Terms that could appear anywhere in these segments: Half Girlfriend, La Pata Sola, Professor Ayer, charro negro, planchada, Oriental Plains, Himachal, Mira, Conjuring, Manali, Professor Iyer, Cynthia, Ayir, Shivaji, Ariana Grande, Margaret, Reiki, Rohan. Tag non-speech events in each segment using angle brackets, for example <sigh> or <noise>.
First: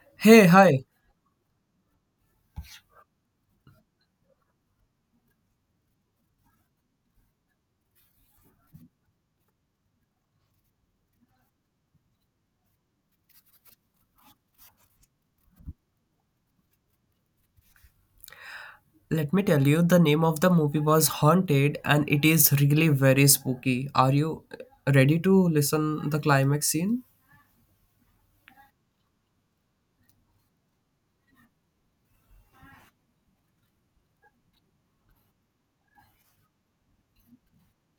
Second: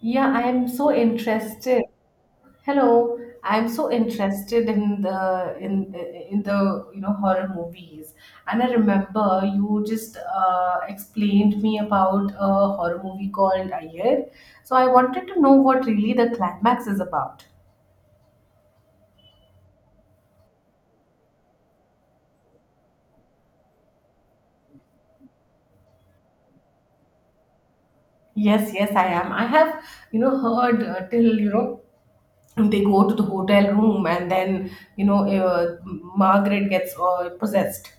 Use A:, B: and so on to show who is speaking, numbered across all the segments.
A: Yeah, I
B: Hey,
A: am
B: hi.
A: so interested. Hello, I'm so interested in the horror movies, and I remember you just explained me about a horror movie called Ayir. So I wanted to know what really the climax is about.
B: Let me tell you, the name of the movie was Haunted and it is really very spooky. Are you ready to listen the climax scene?
A: Yes, yes, I am. I have, heard till, they go to the hotel room and then, Margaret gets possessed.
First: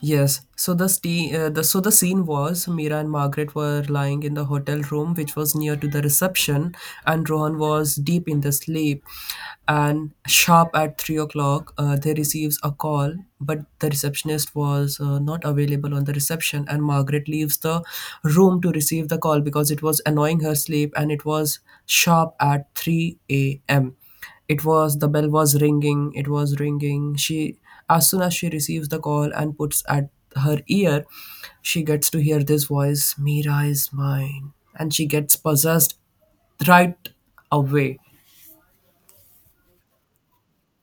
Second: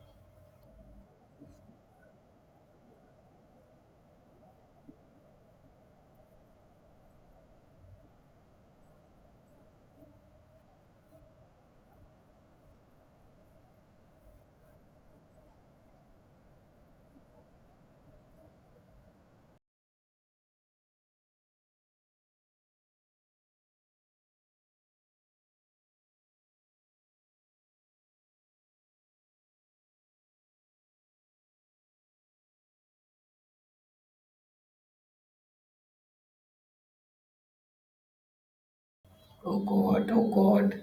B: Yes. So the ste- the so the scene was Mira and Margaret were lying in the hotel room, which was near to the reception, and Rohan was deep in the sleep. And sharp at 3 o'clock, they receives a call, but the receptionist was not available on the reception, and Margaret leaves the room to receive the call because it was annoying her sleep, and it was sharp at three a.m. It was the bell was ringing, it was ringing. She, as soon as she receives the call and puts at her ear, she gets to hear this voice, Mira is mine. And she gets possessed right away.
A: Oh God, oh God.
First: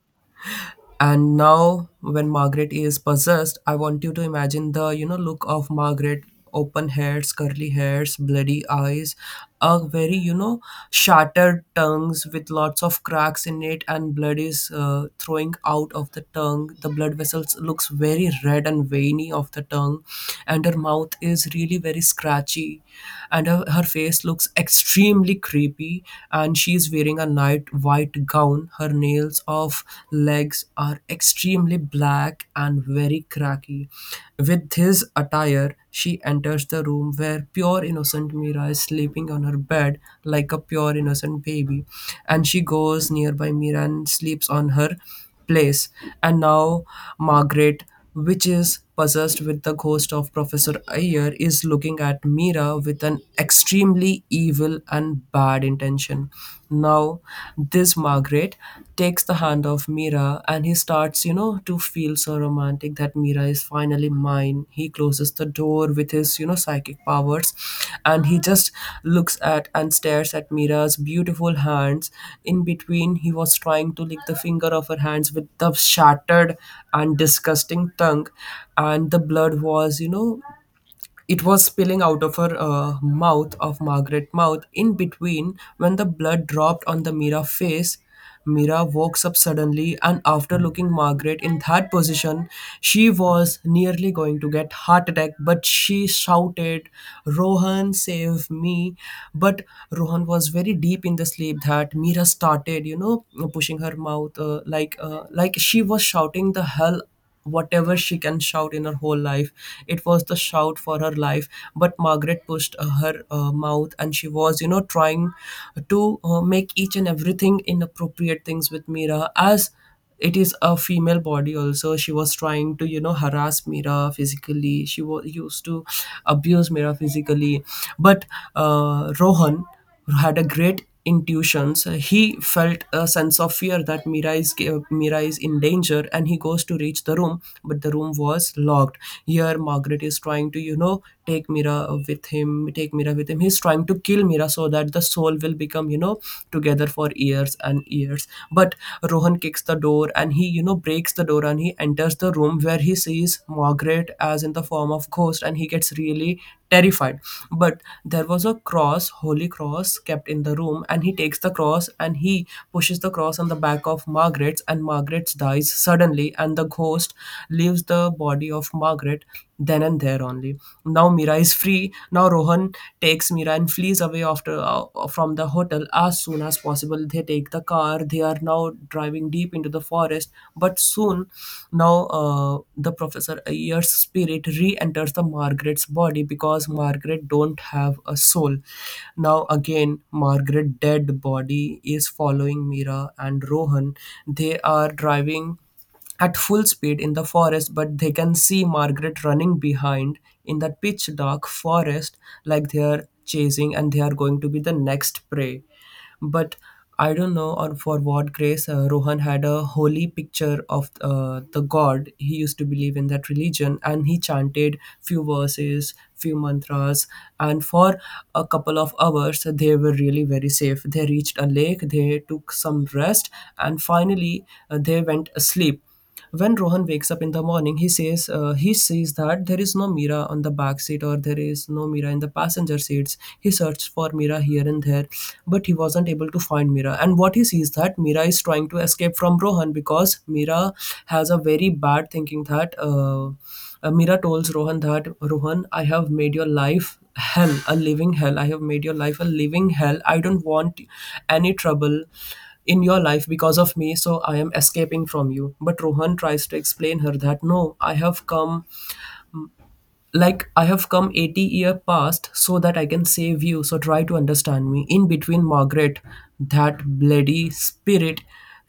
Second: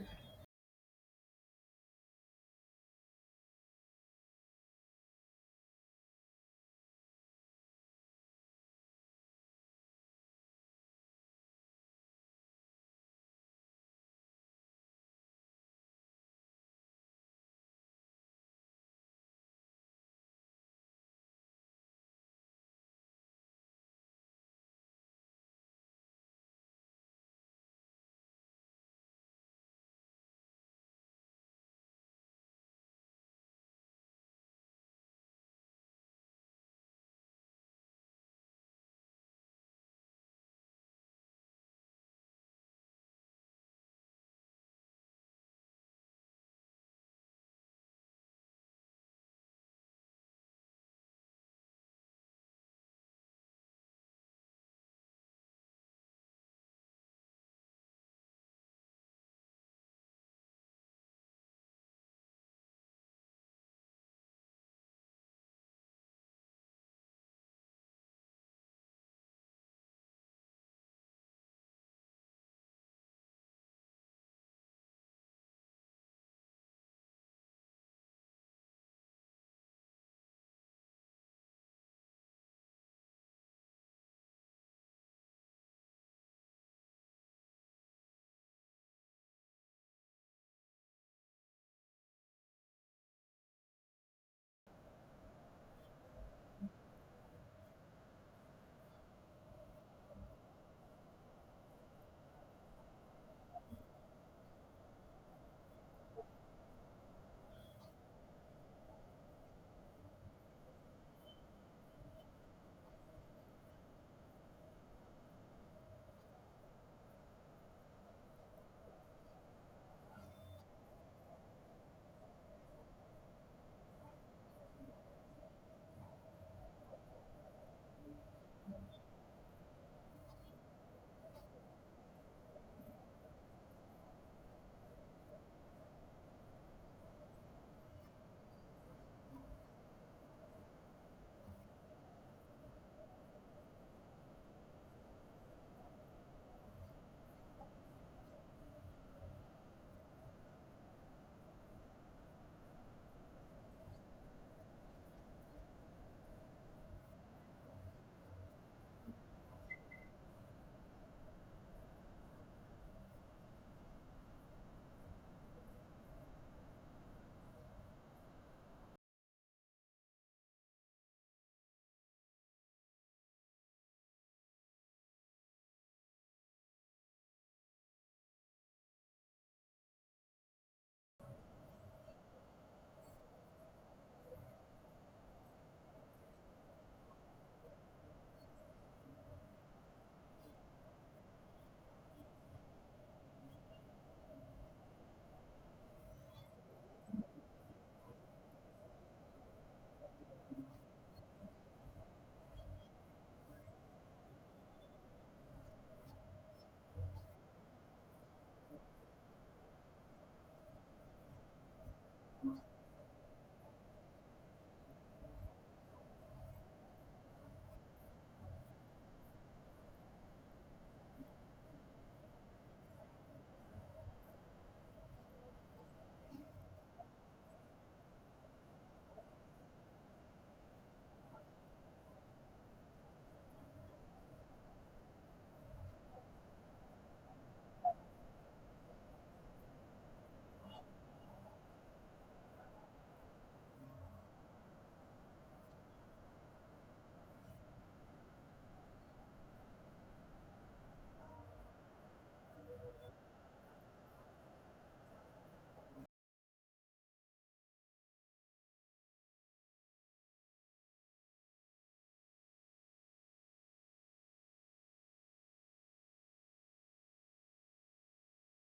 B: And now, when Margaret is possessed, I want you to imagine the look of Margaret: open heads, curly hairs, bloody eyes, a very shattered tongues with lots of cracks in it, and blood is throwing out of the tongue. The blood vessels looks very red and veiny of the tongue, and her mouth is really very scratchy, and her face looks extremely creepy, and she is wearing a night white gown. Her nails of legs are extremely black and very cracky. With this attire, she enters the room where pure innocent Mira is sleeping on her bed like a pure innocent baby, and she goes nearby Mira and sleeps on her place, and now Margaret, which is possessed with the ghost of Professor Ayer, is looking at Mira with an extremely evil and bad intention. Now, this Margaret takes the hand of Mira and he starts, you know, to feel so romantic ecstatic that Mira is finally mine. He closes the door with his, you know, psychic powers and he just looks at and stares at Mira's beautiful hands. In between, he was trying to lick the finger of her hands with the shattered and disgusting tongue, and the blood was, you know, it was spilling out of her mouth of Margaret's mouth in between when the blood dropped on the Mira face. Mira woke up suddenly and after looking Margaret in that position, she was nearly going to get heart attack, but she shouted, Rohan, save me. But Rohan was very deep in the sleep that Mira started, you know, pushing her mouth like she was shouting the hell whatever she can shout in her whole life. It was the shout for her life, but Margaret pushed her mouth, and she was, you know, trying to make each and everything inappropriate things with Mira. As it is a female body, also she was trying to, you know, harass Mira physically. She was used to abuse Mira physically, but Rohan, who had a great intuitions. He felt a sense of fear that Mira is in danger, and he goes to reach the room, but the room was locked. Here, Margaret is trying to, you know, take Mira with him. He's trying to kill Mira so that the soul will become, you know, together for years and years. But Rohan kicks the door and he, you know, breaks the door and he enters the room where he sees Margaret as in the form of ghost and he gets really terrified. But there was a cross holy cross kept in the room, and he takes the cross and he pushes the cross on the back of Margaret's, and Margaret's dies suddenly and the ghost leaves the body of Margaret then and there only. Now Mira is free. Now Rohan takes Mira and flees away after from the hotel as soon as possible. They take the car. They are now driving deep into the forest, but soon, now the Professor Ayer's spirit re-enters the Margaret's body because Margaret don't have a soul. Now again, Margaret dead body is following Mira and Rohan. They are driving at full speed in the forest, but they can see Margaret running behind in that pitch dark forest, like they are chasing and they are going to be the next prey. But I don't know or for what grace, Rohan had a holy picture of the god he used to believe in that religion, and he chanted few verses, few mantras, and for a couple of hours they were really very safe. They reached a lake, they took some rest, and finally they went asleep. When Rohan wakes up in the morning, he sees that there is no Mira on the back seat or there is no Mira in the passenger seats. He searched for Mira here and there, but he wasn't able to find Mira. And what he sees that Mira is trying to escape from Rohan because Mira has a very bad thinking that. Mira tells Rohan that Rohan, I have made your life hell, a living hell. I have made your life a living hell. I don't want any trouble in your life because of me, so I am escaping from you. But Rohan tries to explain her that no, I have come 80-year past so that I can save you, so try to understand me. In between Margaret, that bloody spirit,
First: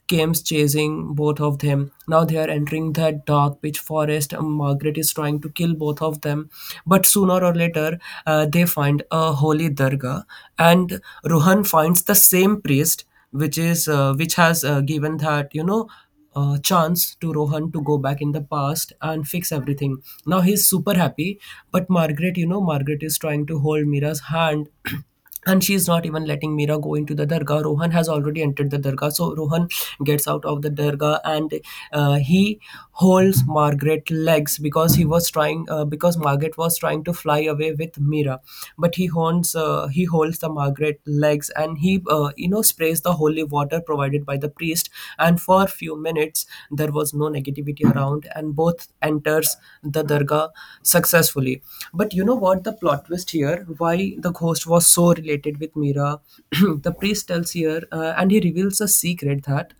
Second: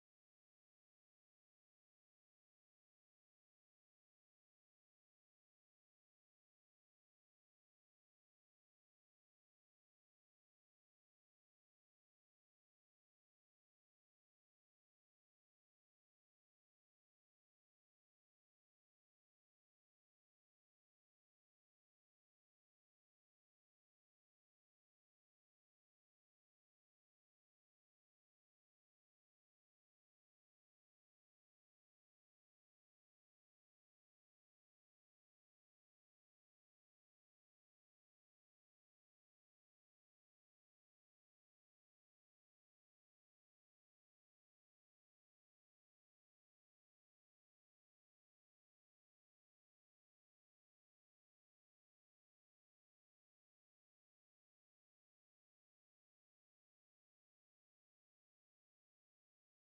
B: came chasing both of them. Now they are entering that dark pitch forest, and Margaret is trying to kill both of them. But sooner or later, they find a holy darga, and Rohan finds the same priest which is which has given that, you know, chance to Rohan to go back in the past and fix everything. Now he's super happy, but Margaret is trying to hold Mira's hand. <clears throat> And she's not even letting Mira go into the dargah. Rohan has already entered the dargah. So Rohan gets out of the dargah and he holds Margaret legs because he was trying because Margaret was trying to fly away with Mira. But he holds the Margaret separate legs, and he, you know, sprays the holy water provided by the priest, and for a few minutes there was no negativity around, and both enters the dargah successfully. But you know what the plot twist here, why the ghost was so related with Mira. <clears throat> The priest tells here, and he reveals a secret that,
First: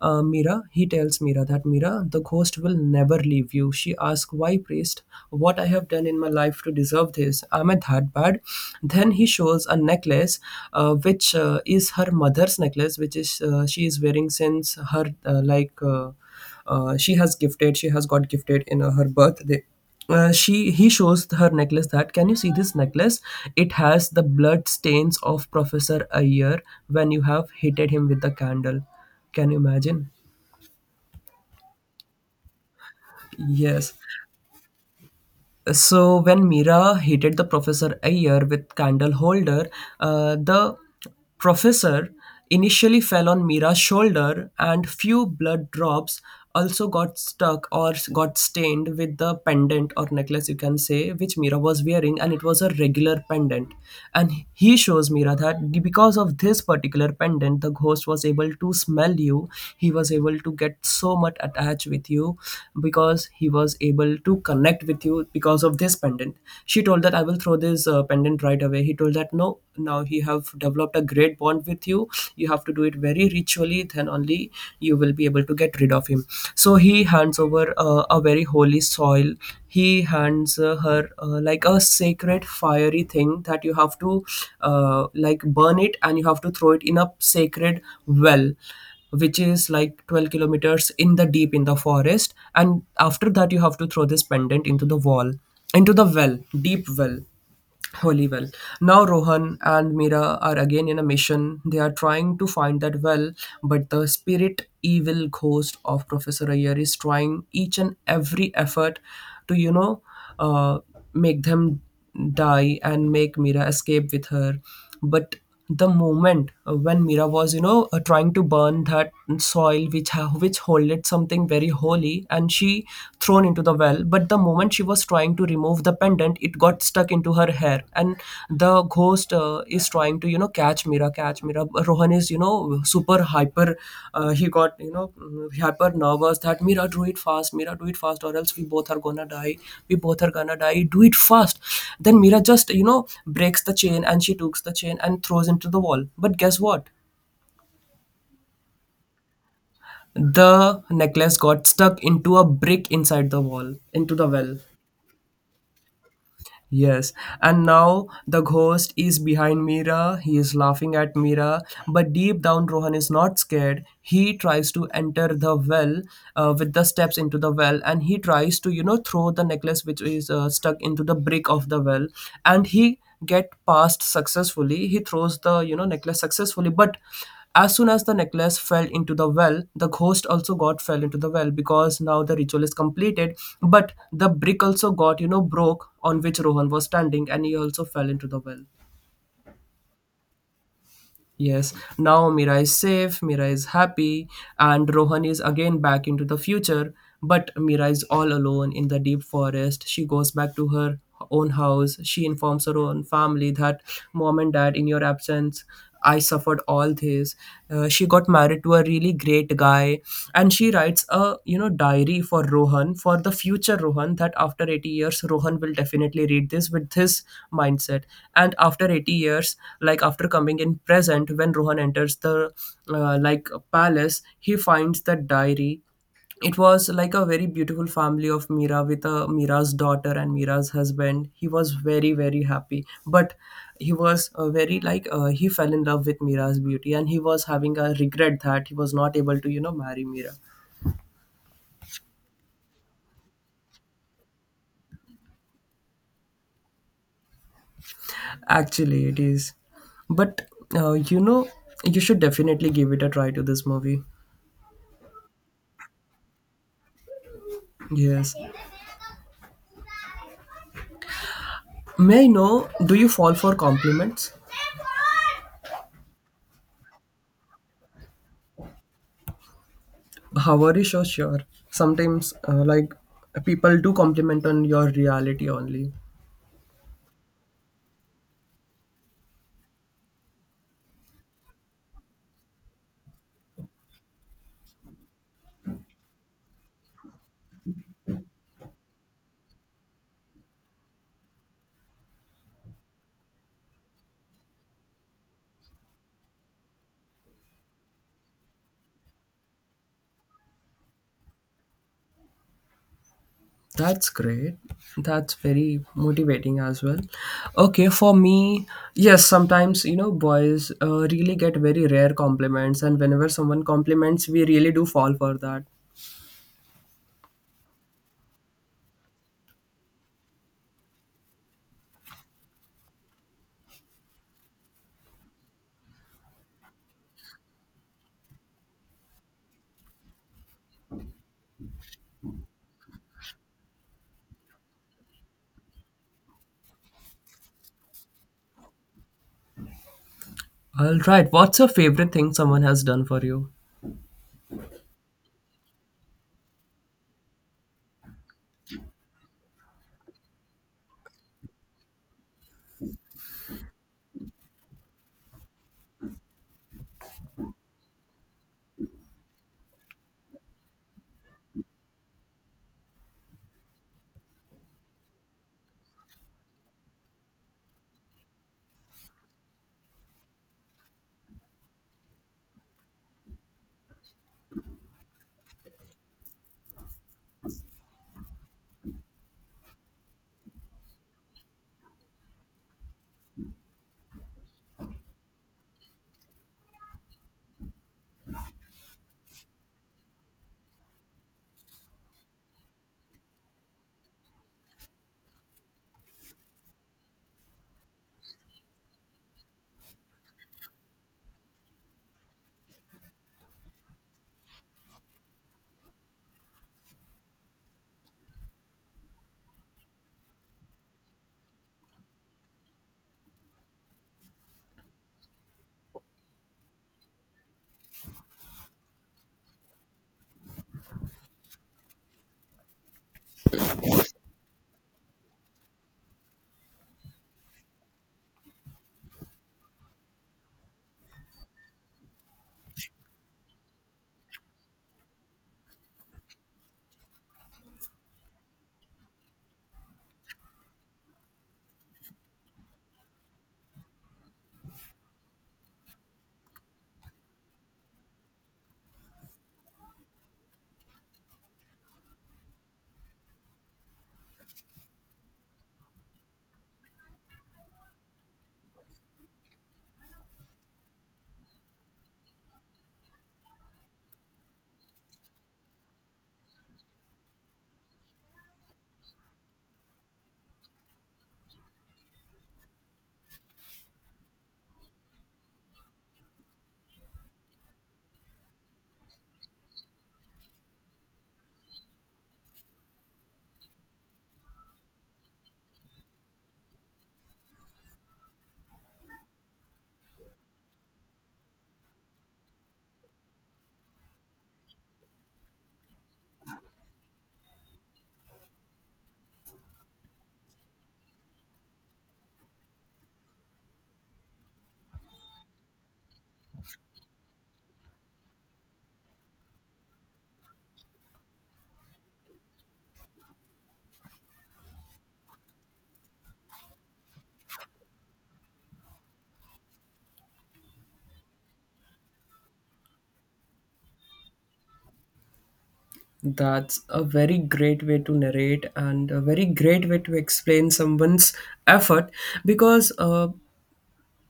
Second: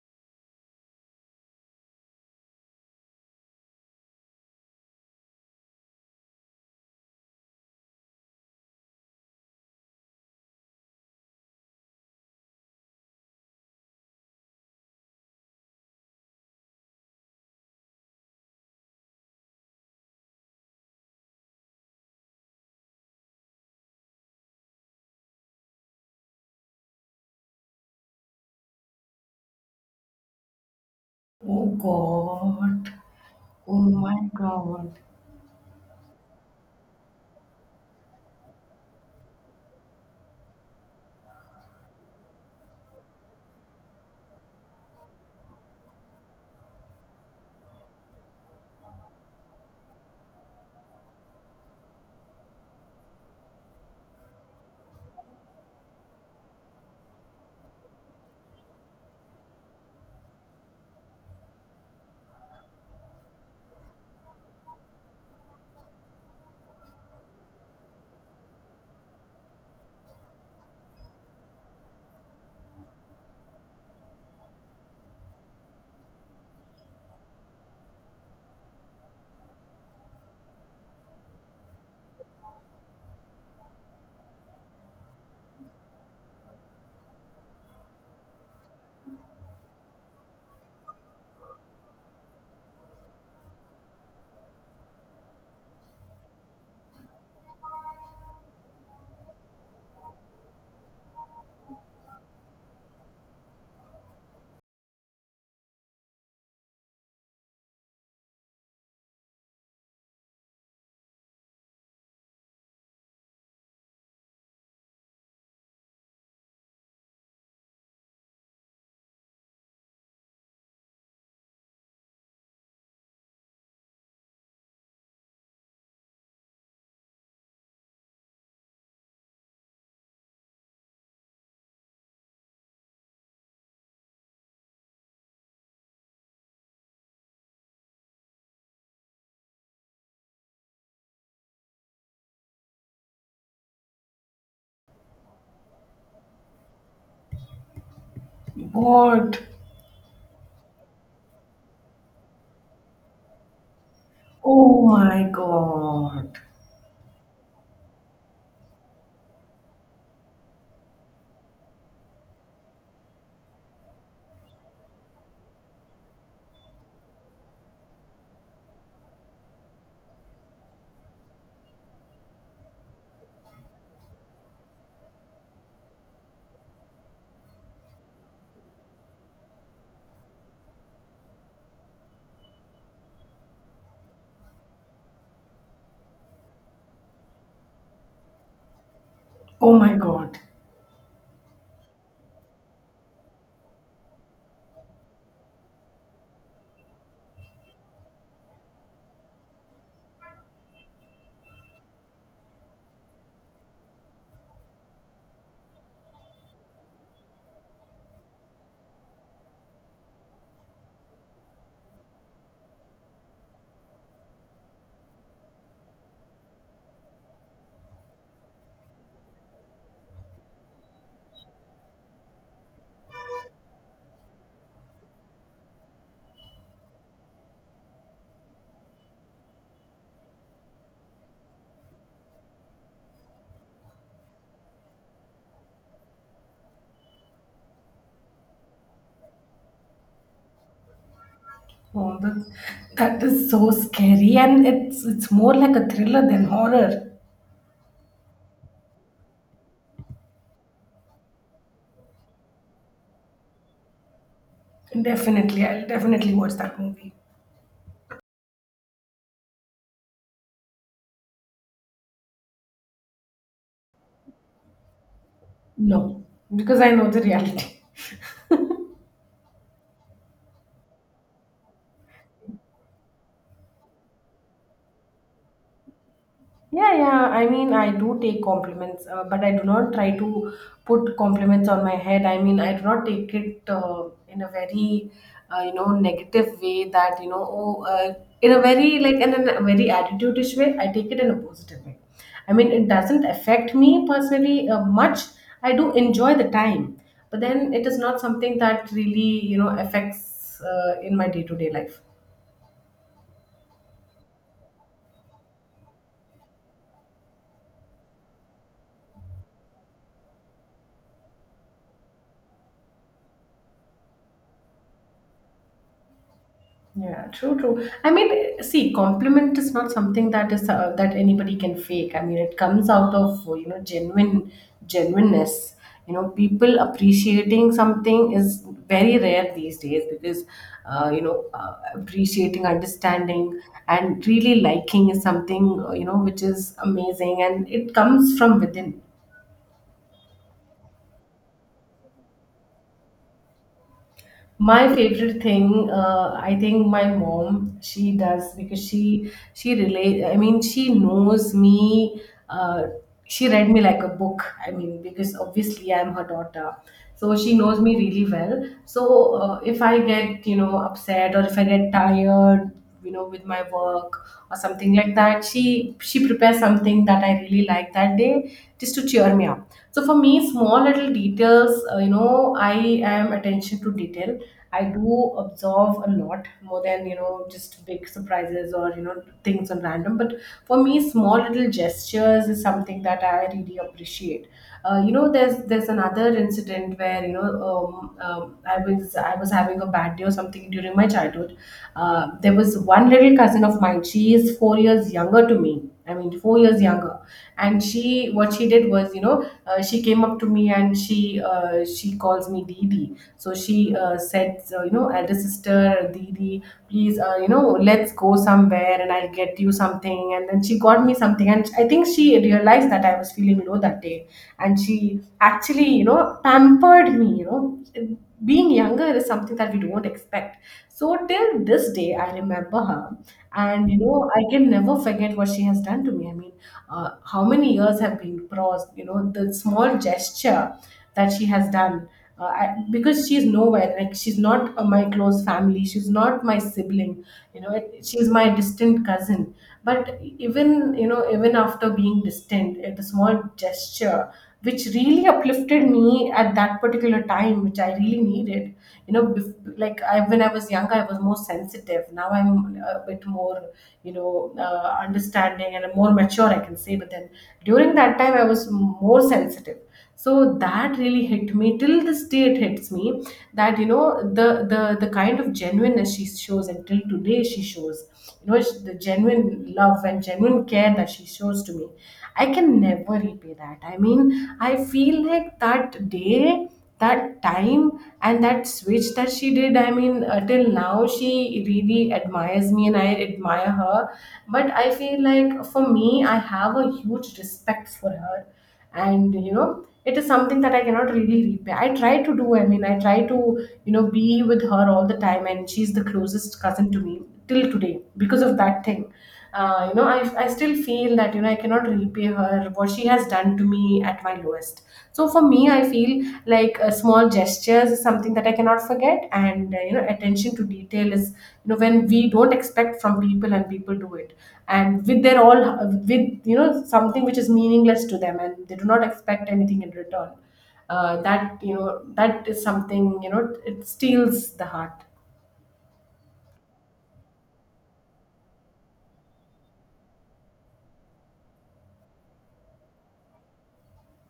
B: mira he tells Mira that Mira, the ghost will never leave you. She asks, why priest? What I have done in my life to deserve this? Am I that bad? Then he shows a necklace, which is her mother's necklace, which is, she is wearing since her like she has gifted, she has got gifted in her birthday. She he shows her necklace that, can you see this necklace? It has the blood stains of Professor Ayer when you have hitted him with the candle. Can you imagine?
A: Oh God. Oh
B: Yes.
A: my God.
B: So when Mira hated the Professor Ayer with candle holder, the professor initially fell on Mira's shoulder, and few blood drops also got stuck or got stained with the pendant or necklace, you can say, which Mira was wearing, and it was a regular pendant. And he shows Mira that because of this particular pendant, the ghost was able to smell you. He was able to get so much attached with you because he was able to connect with you because of this pendant. She told that, I will throw this pendant right away. He told that no, now he have developed a great bond with you. You have to do it very ritually, then only you will be able to get rid of him. So he hands over a very holy soil. He hands her like a sacred fiery thing that you have to, like, burn it, and you have to throw it in a sacred well, which is like 12 kilometers in the deep in the forest, and after that you have to throw this pendant into the wall, into the well, deep well, holy well. Now Rohan and Mira are again in a mission. They are trying to find that well, but the spirit evil ghost of Professor Ayer is trying each and every effort to, you know, uh, make them die and make Mira escape with her. But the moment when Mira was, you know, trying to burn that soil which holded something very holy, and she thrown into the well. But the moment she was trying to remove the pendant, it got stuck into her hair, and the ghost is trying to catch Mira, catch Mira. Rohan is super hyper. He got hyper nervous that Mira, do it fast, Mira, do it fast, or else we both are gonna die, we both are gonna die, do it fast. Then Mira just breaks the chain, and she takes the chain and throws into the wall. But guess what?
A: God.
B: The necklace got stuck into a brick inside the wall, into the well.
A: Oh my God.
B: Yes, and now the ghost is behind Mira. He is laughing at Mira, but deep down, Rohan is not scared. He tries to enter the well with the steps into the well, and he tries to, throw the necklace, which is stuck into the brick of the well, and he get past successfully. He throws the necklace successfully, but as soon as the necklace fell into the well, the ghost also got fell into the well, because now the ritual is completed. But the brick also got broke, on which Rohan was standing, and he also fell into the well.
A: Oh my God.
B: Yes, now Mira is safe, Mira is happy, and Rohan is again back into the future. But Mira is all alone in the deep forest. She goes back to her own house. She informs her own family that, Mom and Dad, in your absence, I suffered all this. She got married to a really great guy, and she writes a diary for Rohan, for the future Rohan, that after 80 years Rohan will definitely read this with his mindset. And after 80 years, like after coming in present, when Rohan enters the like palace, he finds that diary. It was like a very beautiful family of Mira, with a Mira's daughter and Mira's husband. He was very very happy, but he was very like he fell in love with Mira's beauty, and he was having a regret that he was not able to marry Mira.
A: Oh, that is so scary, and it's more like a thriller than horror.
B: Actually, it is, but uh, you know you should definitely give it a try to this movie.
A: Definitely, I'll definitely watch that movie.
B: Yes, may I know, do you fall for compliments?
A: No, because I know the reality.
B: How are you so sure? Sometimes like people do compliment on your reality only.
A: Yeah, yeah. I mean, I do take compliments, but I do not try to put compliments on my head. I mean, I do not take it in a very, you know, negative way that, you know, oh, in a very, like, in a very attitude-ish way. I take it in a positive way. I mean, it doesn't affect me personally much. I do enjoy the time, but then it is not something that really, you know, affects in my day-to-day life.
B: That's great. That's very motivating as well. Okay, for me, yes, sometimes, you know, boys really get very rare compliments, and whenever someone compliments, we really do fall for that.
A: Yeah, true, true. I mean, see, compliment is not something that is that anybody can fake. I mean, it comes out of you know genuineness. You know, people appreciating something is very rare these days because appreciating, understanding, and really liking is something you know which is amazing, and it comes from within.
B: All right, what's your favorite thing someone has done for you?
A: My favorite thing, I think my mom, she does, because she relate, I mean, she knows me, uh, she read me like a book. I mean, because obviously I'm her daughter, so she knows me really well. So if I get you know upset or if I get tired, you know, with my work or something like that, she prepares something that I really like that day, just to cheer me up. So for me, small little details, you know, I am attention to detail. I do observe a lot more than you know just big surprises or you know things on random, but for me, small little gestures is something that I really appreciate. You know, there's another incident where you know I was having a bad day or something during my childhood. There was one little cousin of mine. She is 4 years younger to me. I mean, 4 years younger. And she, what she did was, you know, she came up to me and she calls me Didi. So she said, so, you know, elder sister, Didi, please, you know, let's go somewhere and I'll get you something. And then she got me something. And I think she realized that I was feeling low that day. And she actually, you know, pampered me, you know. Being younger is something that we don't expect. So till this day, I remember her. And, you know, I can never forget what she has done to me. I mean, how many years have been crossed, you know, the small gesture that she has done. Because she's nowhere, like she's not my close family, she's not my sibling, you know it, she's my distant cousin. But even you know even after being distant, the small gesture which really uplifted me at that particular time, which I really needed, you know, when I was younger, I was more sensitive. Now I'm a bit more you know understanding and more mature, I can say. But then during that time, I was more sensitive, so that really hit me. Till this day, it hits me that you know the the kind of genuineness she shows, and till today she shows, you know, the genuine love and genuine care that she shows to me. I can never repay that. I mean, I feel like that day, that time, and that switch that she did, I mean, till now she really admires me and I admire her, but I feel like for me, I have a huge respect for her. And you know it is something that I cannot really repay. I try to do, I mean, I try to, you know, be with her all the time, and she's the closest cousin to me till today, because of that thing. I still feel that you know I cannot repay her what she has done to me at my lowest. So for me, I feel like, small gestures is something that I cannot forget. And you know attention to detail is you know when we don't expect from people and people do it, and with their all, with you know something which is meaningless to them, and they do not expect anything in return. That you know that is something, you know, it steals the heart.
B: That's a very great way to narrate, and a very great way to explain someone's effort, because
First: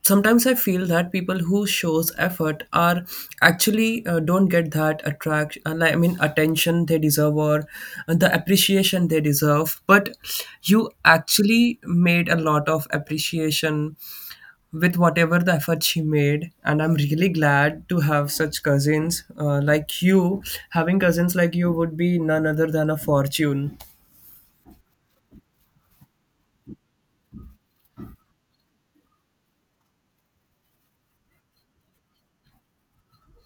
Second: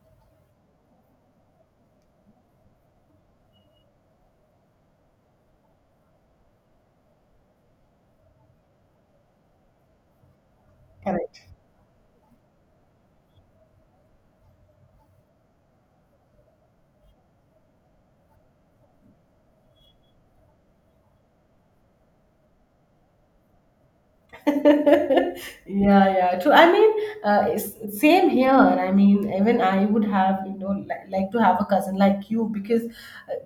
B: sometimes I feel that people who shows effort are actually don't get that attraction, I mean attention they deserve, or the appreciation they deserve. But you
A: Correct.
B: actually made a lot of appreciation with whatever the effort she made, and I'm really glad to have such cousins like you. Having cousins like you would be none other than a fortune.
A: <laughs> Yeah. Yeah, true, I mean, it's- same here. I mean, even I would have you know like to have a cousin like you, because uh,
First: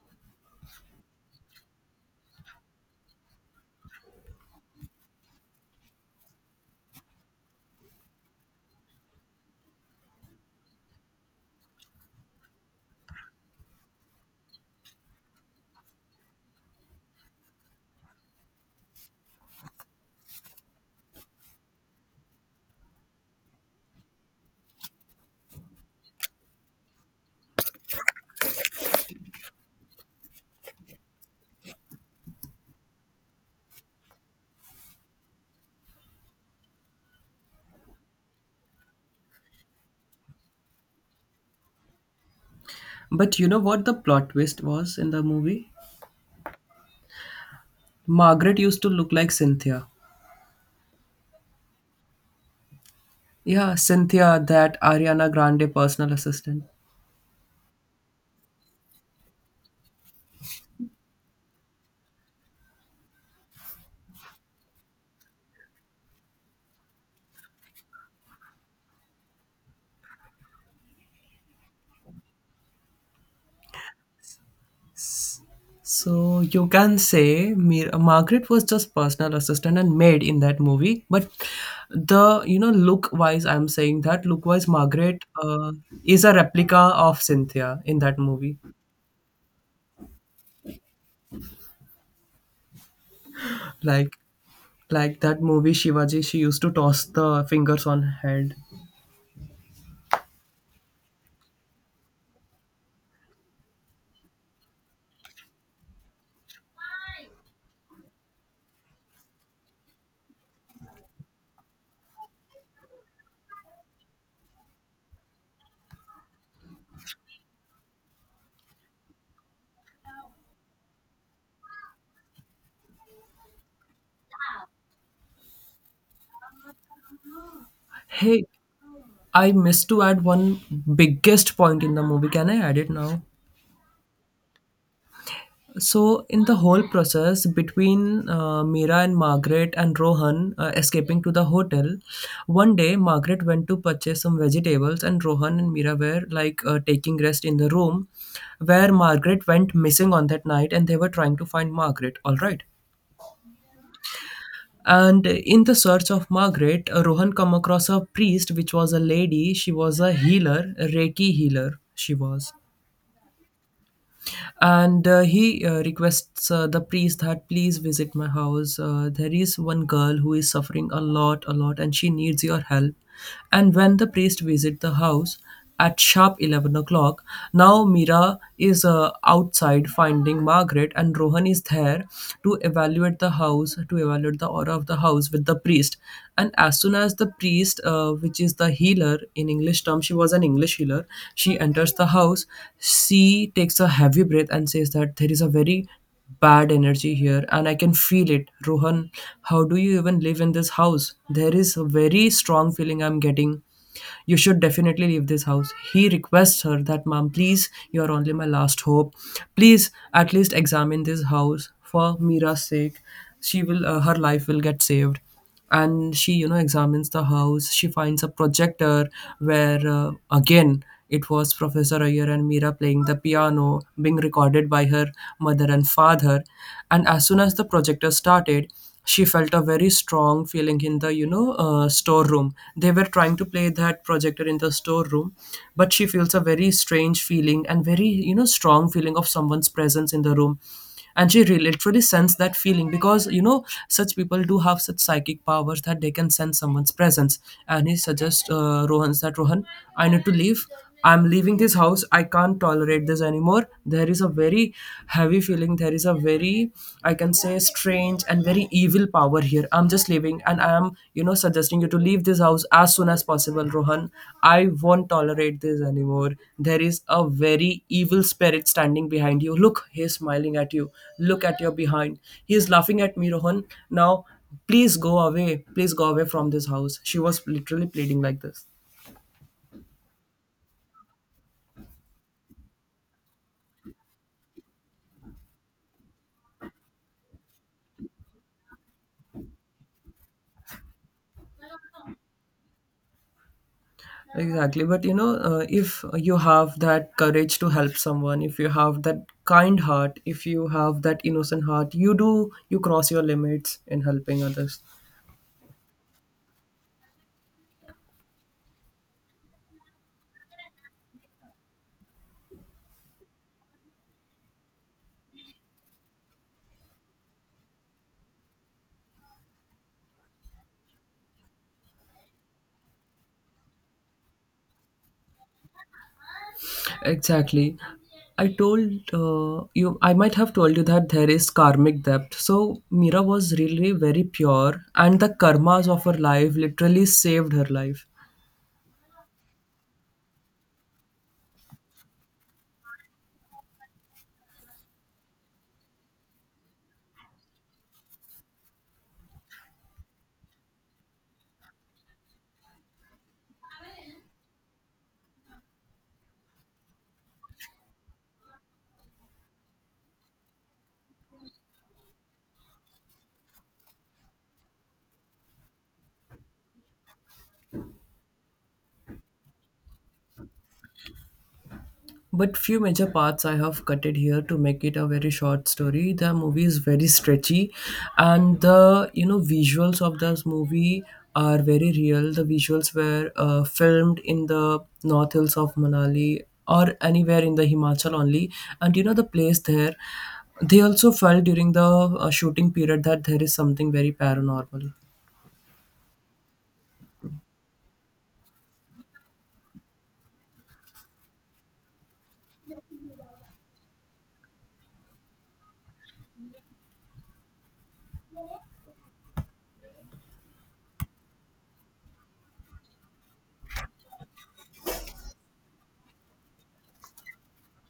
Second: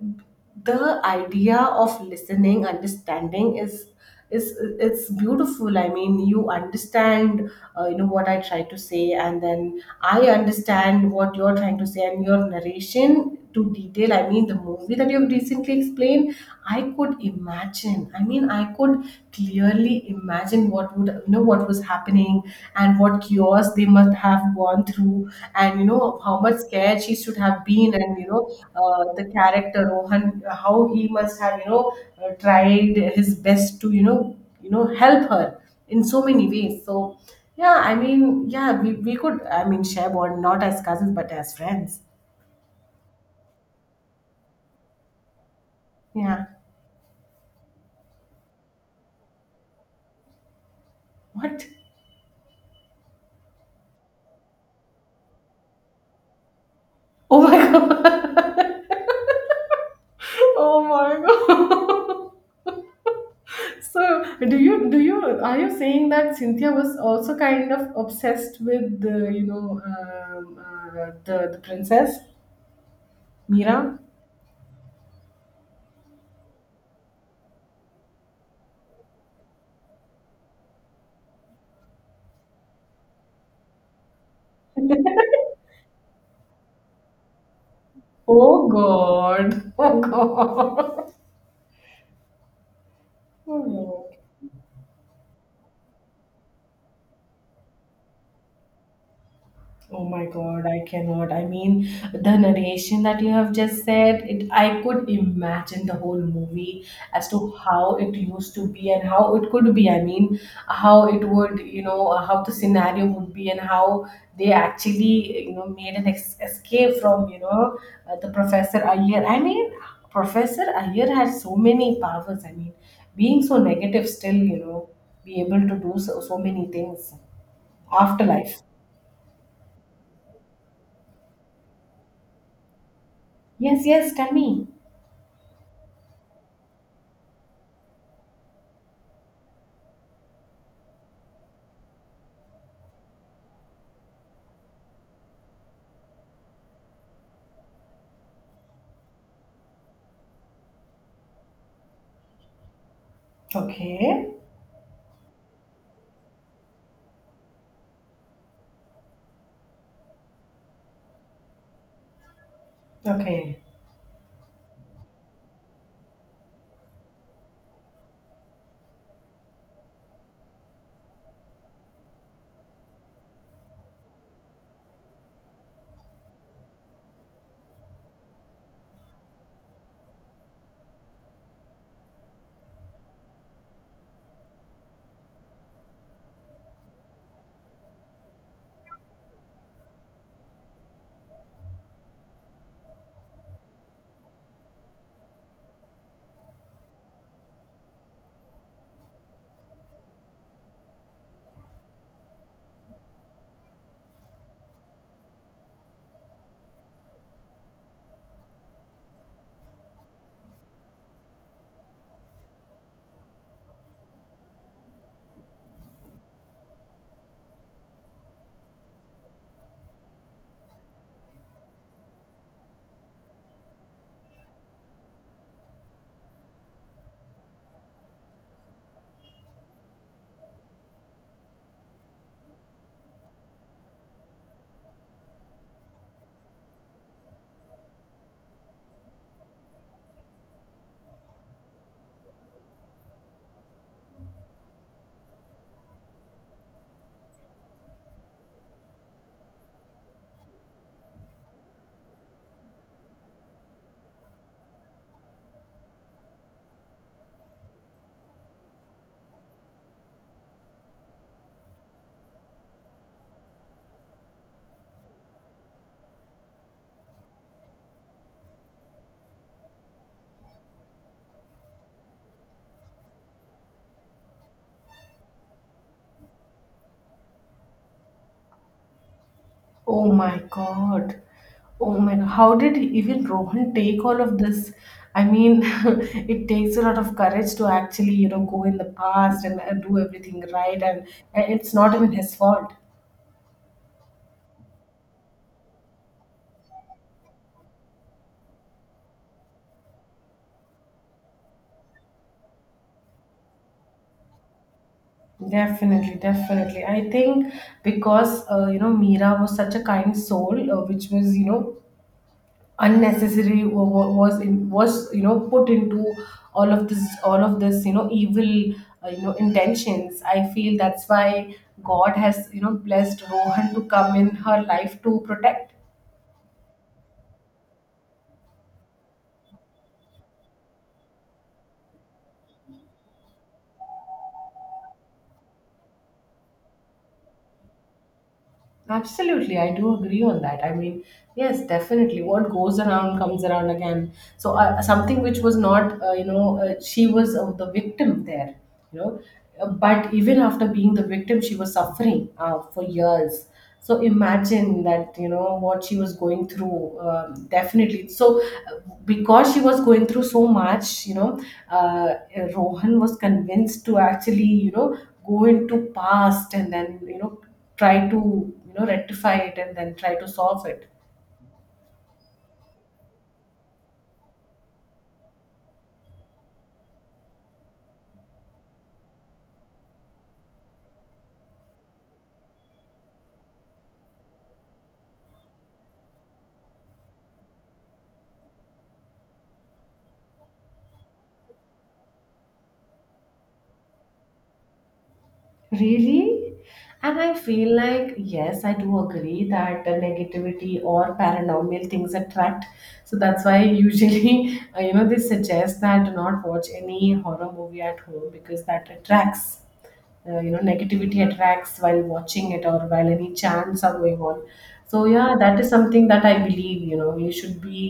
A: the idea of listening understanding is it's beautiful. I mean, you understand you know what I try to say, and then I understand what you're trying to say, and your narration to detail. I mean, the movie that you've recently explained, I could imagine. I mean, I could clearly imagine what would you know what was happening, and what chaos they must have gone through, and you know how much scared she should have been, and you know the character Rohan, how he must have you know tried his best to you know help her in so many ways. So yeah, I mean, yeah, we could, I mean, share bond not as cousins but as friends.
B: But you know what the plot twist was in the movie?
A: Yeah.
B: Margaret used to look like Cynthia.
A: What?
B: Yeah, Cynthia, that Ariana Grande personal assistant.
A: Oh my <laughs> god. <laughs> Oh my god. <laughs> So, do you are you saying that Cynthia was also kind of obsessed with the you know the princess Mira?
B: So you can say Margaret was just personal assistant and maid in that movie, but the you know look wise, I'm saying that look wise, Margaret is a replica of Cynthia in that movie.
A: Oh God! <laughs> Oh God! <laughs> Oh
B: Like
A: God!
B: like that movie Shivaji, she used to toss the fingers on head.
A: Oh my god, I cannot. I mean, the narration that you have just said, it I could imagine the whole movie as to how it used to be and how it could be. I mean, how it would, you know, how the scenario would be, and how they actually, you know, made an escape from, you know, the Professor Iyer. I mean, Professor Iyer had so many powers. I mean, being so negative still, you know, be able to do so, so many things.
B: Hey,
A: Afterlife.
B: I missed to add one biggest point in the movie. Can I add it now?
A: Yes, yes, tell me.
B: So, in the whole process between Mira and Margaret and Rohan escaping to the hotel, one day Margaret went to purchase some vegetables, and Rohan and Mira were like taking rest in the room, where Margaret went missing on that night, and they were trying to find Margaret. All right.
A: Okay.
B: And in the search of Margaret, Rohan come across a priest, which was a lady. She was a healer, a Reiki healer, she was.
A: Okay.
B: And he requests the priest that, please visit my house, there is one girl who is suffering a lot, a lot, and she needs your help. And when the priest visit the house at sharp 11 o'clock, now Mira is outside finding Margaret, and Rohan is there to evaluate the house, to evaluate the aura of the house with the priest. And as soon as the priest, which is the healer in English term, she was an English healer, she enters the house, she takes a heavy breath and says that there is a very bad energy here and I can feel it. Rohan, how do you even live in this house? There is a very strong feeling I'm getting. You should definitely leave this house. He requests her that, Mom, please, you are only my last hope. Please, at least examine this house for Mira's sake. She will, her life will get saved. And she examines the house. She finds a projector where again it was Professor Ayer and Mira playing the piano, being recorded by her mother and father. And as soon as the projector started, she felt a very strong feeling in the storeroom. They were trying to play that projector in the storeroom, but she feels a very strange feeling, and very strong feeling of someone's presence in the room. And she literally sensed that feeling, because you know such people do have such psychic powers that they can sense someone's presence. And he suggests Rohan's that, Rohan, I need to leave. I'm leaving this house, I can't tolerate this anymore. There is a very heavy feeling. There is a very, I can say, strange and very evil power here. I'm just leaving, and I am, you know, suggesting you to leave this house as soon as possible, Rohan. I won't tolerate this anymore. There is a very evil spirit standing behind you. Look, he is smiling at you. Look at your behind. He is laughing at me, Rohan. Now, please go away. Please go away from this house. She was literally pleading like this.
A: Oh my God. Oh my God. How did even Rohan take all of this? I mean, <laughs> it takes a lot of courage to actually, you know, go in the past and do everything right. And it's not even his fault.
B: Exactly. But you know, if you have that courage to help someone, if you have that kind heart, if you have that innocent heart, you do, you cross your limits in helping others.
A: Definitely, definitely. I think because you know Mira was such a kind soul, which was you know unnecessary was in was you know put into all of this you know evil you know intentions. I feel that's why god has you know blessed Rohan to come in her life to protect.
B: Exactly. I told you, I might have told you, that there is karmic depth. So Mira was really very pure, and the karmas of her life literally saved her life.
A: Absolutely, I do agree on that. I mean, yes, definitely. What goes around comes around again. So something which was not, you know, she was the victim there, you know. But even after being the victim, she was suffering for years. So imagine that, you know, what she was going through. Definitely. So because she was going through so much, you know, uh, Rohan was convinced to actually, you know, go into past and then, you know, try to you know rectify it and then try to solve it.
B: But few major parts I have cutted here to make it a very short story. The movie is very stretchy, and the you know visuals of this movie are very real. The visuals were filmed in the north hills of Manali, or anywhere in the Himachal only, and you know the place there. They also felt during the shooting period that there is something very paranormal.
A: Really? And I feel like, yes, I do agree that the negativity or paranormal things attract. So that's why usually, <laughs> you know, they suggest that do not watch any horror movie at home because that attracts. You know negativity attracts while watching it or while any chants are going on. So yeah, that is something that I believe, you know, you should be,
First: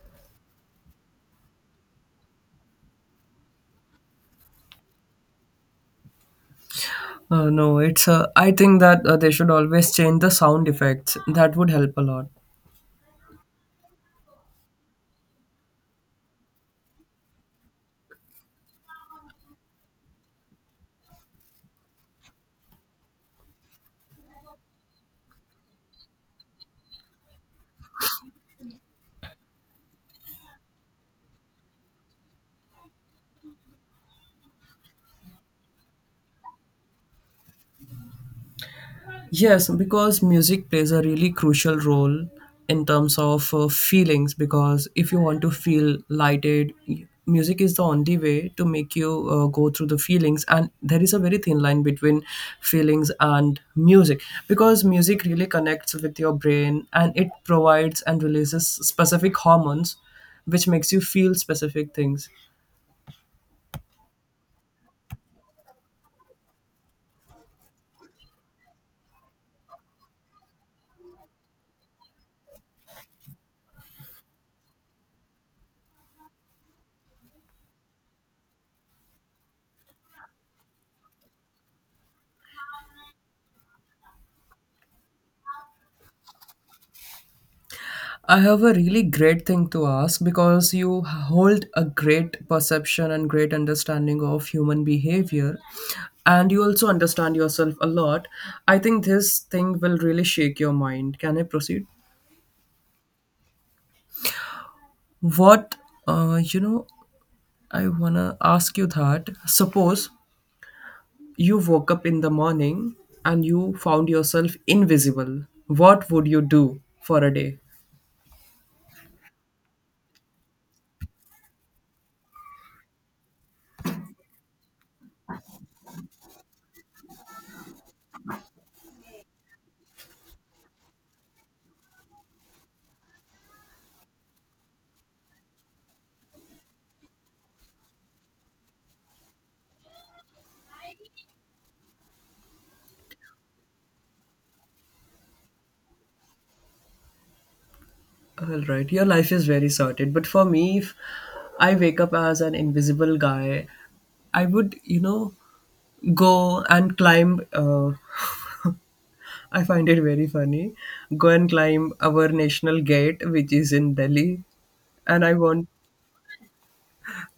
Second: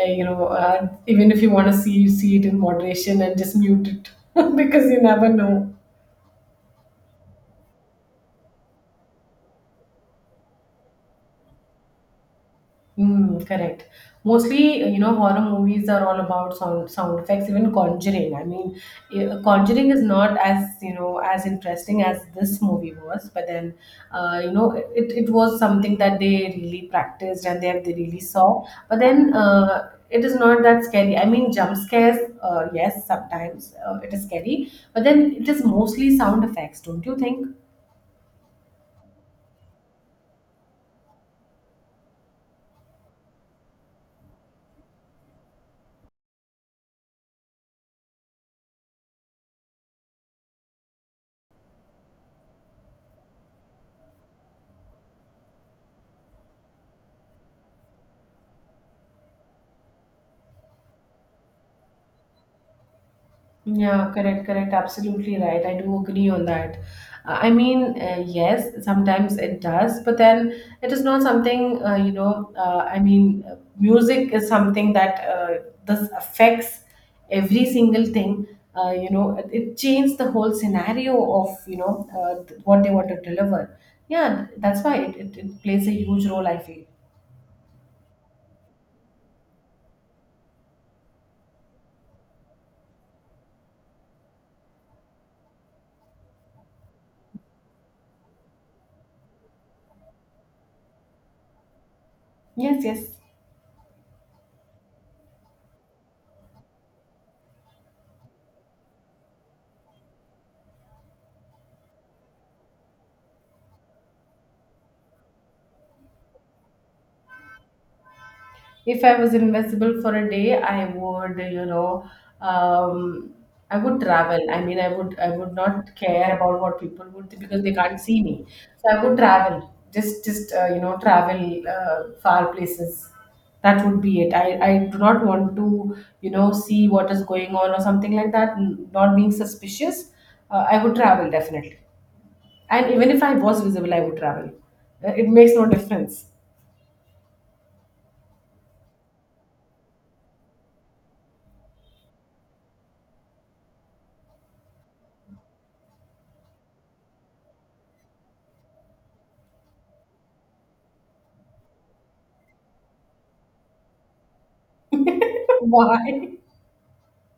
A: you know, even if you want to see, you see it in moderation and just mute it, <laughs> because you never know.
B: No, it's. I think that they should always change the sound effects. That would help a lot.
A: Mm, correct. Mostly, you know, horror movies are all about sound effects. Even Conjuring. I mean, Conjuring is not as you know as interesting as this movie was. But then, you know, it was something that they really practiced and they really saw. But then, it is not that scary. I mean, jump scares. Yes, sometimes it is scary. But then, it is mostly sound effects. Don't you think?
B: Yes, because music plays a really crucial role in terms of feelings. Because if you want to feel lighted, music is the only way to make you go through the feelings. And there is a very thin line between feelings and music, because music really connects with your brain, and it provides and releases specific hormones which makes you feel specific things.
A: Yeah, correct, correct. Absolutely right. I do agree on that. I mean, yes, sometimes it does, but then it is not something, you know, music is something that this affects every single thing. You know, it changed the whole scenario of, you know, what they want to deliver. Yeah, that's why it plays a huge role, I feel.
B: I have a really great thing to ask, because you hold a great perception and great understanding of human behavior, and you also understand yourself a lot. I think this thing will really shake your mind. Can I proceed?
A: Yes, yes.
B: What, uh, you know, I wanna ask you that. Suppose you woke up in the morning and you found yourself invisible. What would you do for a day?
A: If I was invisible for a day, I would, you know, um, I would travel. I mean, I would not care about what people would think because they can't see me. So I would travel, just you know, travel far places. That would be it. I do not want to, you know, see what is going on or something like that. Not being suspicious, I would travel definitely. And even if I was visible, I would travel. It makes no difference.
B: All right, your life is very sorted. But for me, if I wake up as an invisible guy, I would, you know, go and climb. I find it very funny. Go and climb our national gate, which is in Delhi. And I
A: <laughs>
B: want,
A: Why?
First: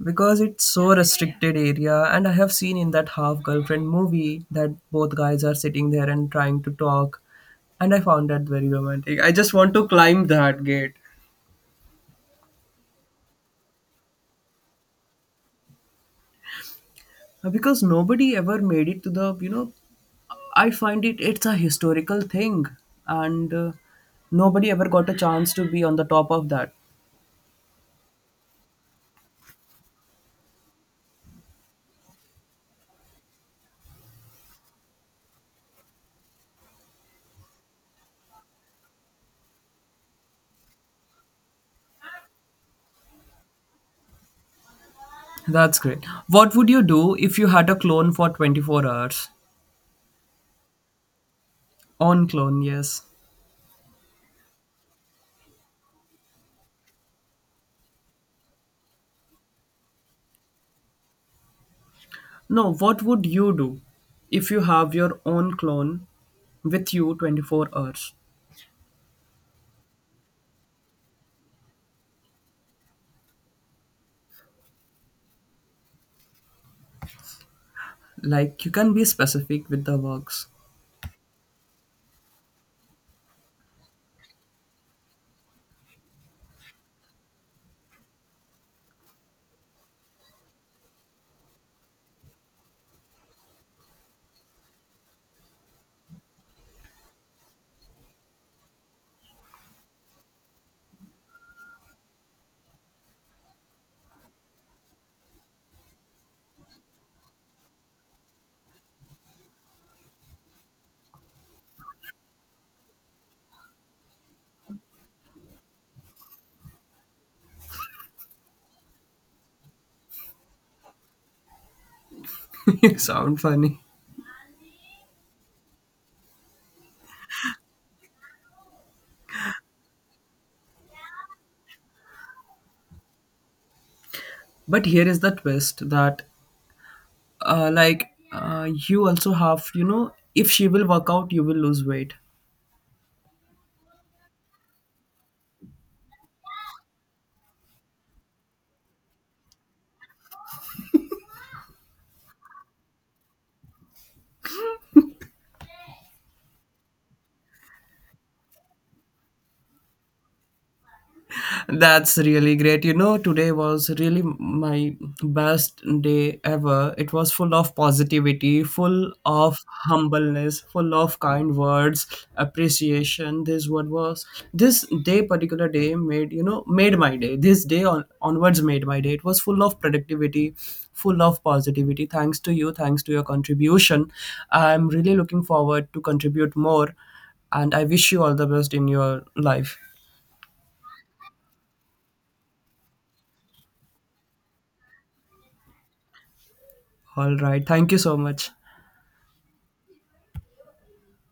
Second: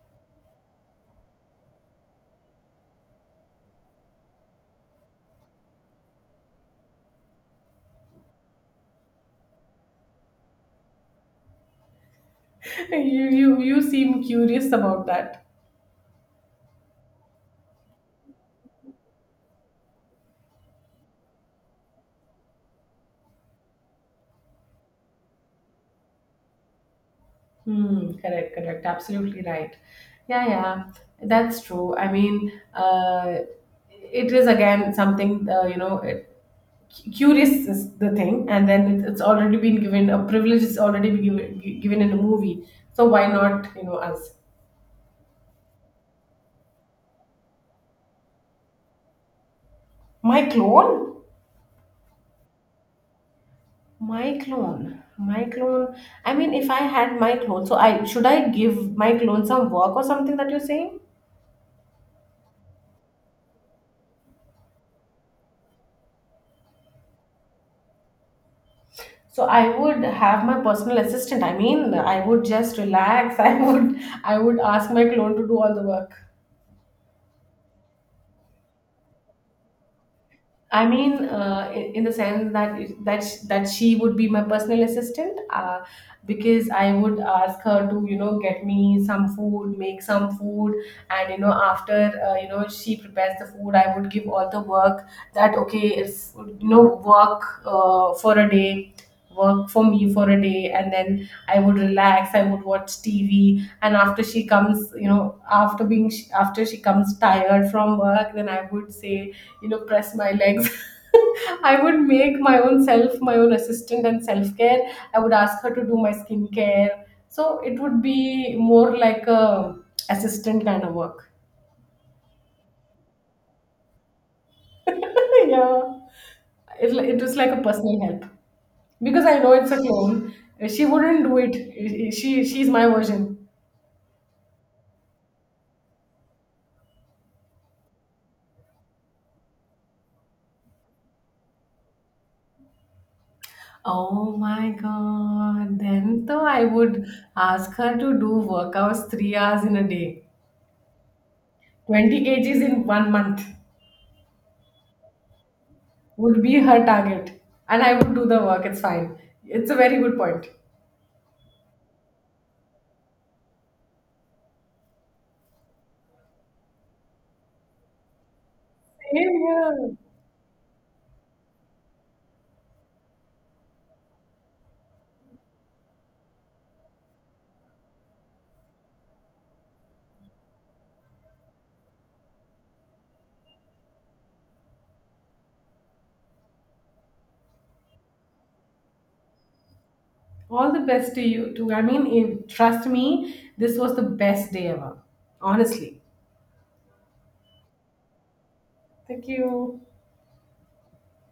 B: because it's so restricted area, and I have seen in that Half Girlfriend movie that both guys are sitting there and trying to talk. And I found that very romantic. I just want to climb that gate.
A: You seem curious about that.
B: Because nobody ever made it to the I find it, it's a historical thing, and nobody ever got a chance to be on the top of that.
A: Hmm, correct, correct. Absolutely right. Yeah, yeah, that's true. I mean, it is again something, you know, curious is the thing, and then it's already been given, a privilege is already been given, given in a movie. So why not, you know, us?
B: That's great. What would you do if you had a clone for 24 hours?
A: My clone?
B: Own clone, yes.
A: My clone. My clone. I mean, if I had my clone, so I give my clone some work or something that you're saying?
B: No, what would you do if you have your own clone with you 24 hours?
A: So I would have my personal assistant. I mean, I would just relax. <laughs> I would ask my clone to do all the work.
B: Like, you can be specific with the works.
A: I mean, in the sense that that she would be my personal assistant, because I would ask her to you know get me some food, make some food, and you know after you know she prepares the food, I would give all the work that okay it's you know work for a day, work for me for a day, and then I would relax. I would watch TV, and after she comes, you know after she comes tired from work, then I would say you know press my legs. <laughs> I would make my own self my own assistant and self care. I would ask her to do my skincare. So it would be more like a assistant kind of work.
B: <laughs> You sound funny.
A: <laughs> Yeah, it was like a personal help because I know it's a clone, she wouldn't do it. She's my version.
B: But here is the twist, that you also have, you know, if she will work out, you will lose weight.
A: Oh my God. Then though I would ask her to do workouts 3 hours in a day. 20 kgs in 1 month. Would be her target, and I would do the work. It's fine. It's a very good point.
B: That's really great. You know, today was really my best day ever. It was full of positivity, full
A: Same
B: of
A: here.
B: humbleness, full of kind words, appreciation. This what was this day particular day made, you know, made my day. This day on, onwards made my day. It was full of productivity, full of positivity. Thanks to you, thanks to your contribution. I'm really looking forward to contribute more, and I wish you all the best in your life.
A: All the best to you too. I mean, in, trust me, this was the best day ever. Honestly.
B: All right. Thank you so much.
A: Thank you.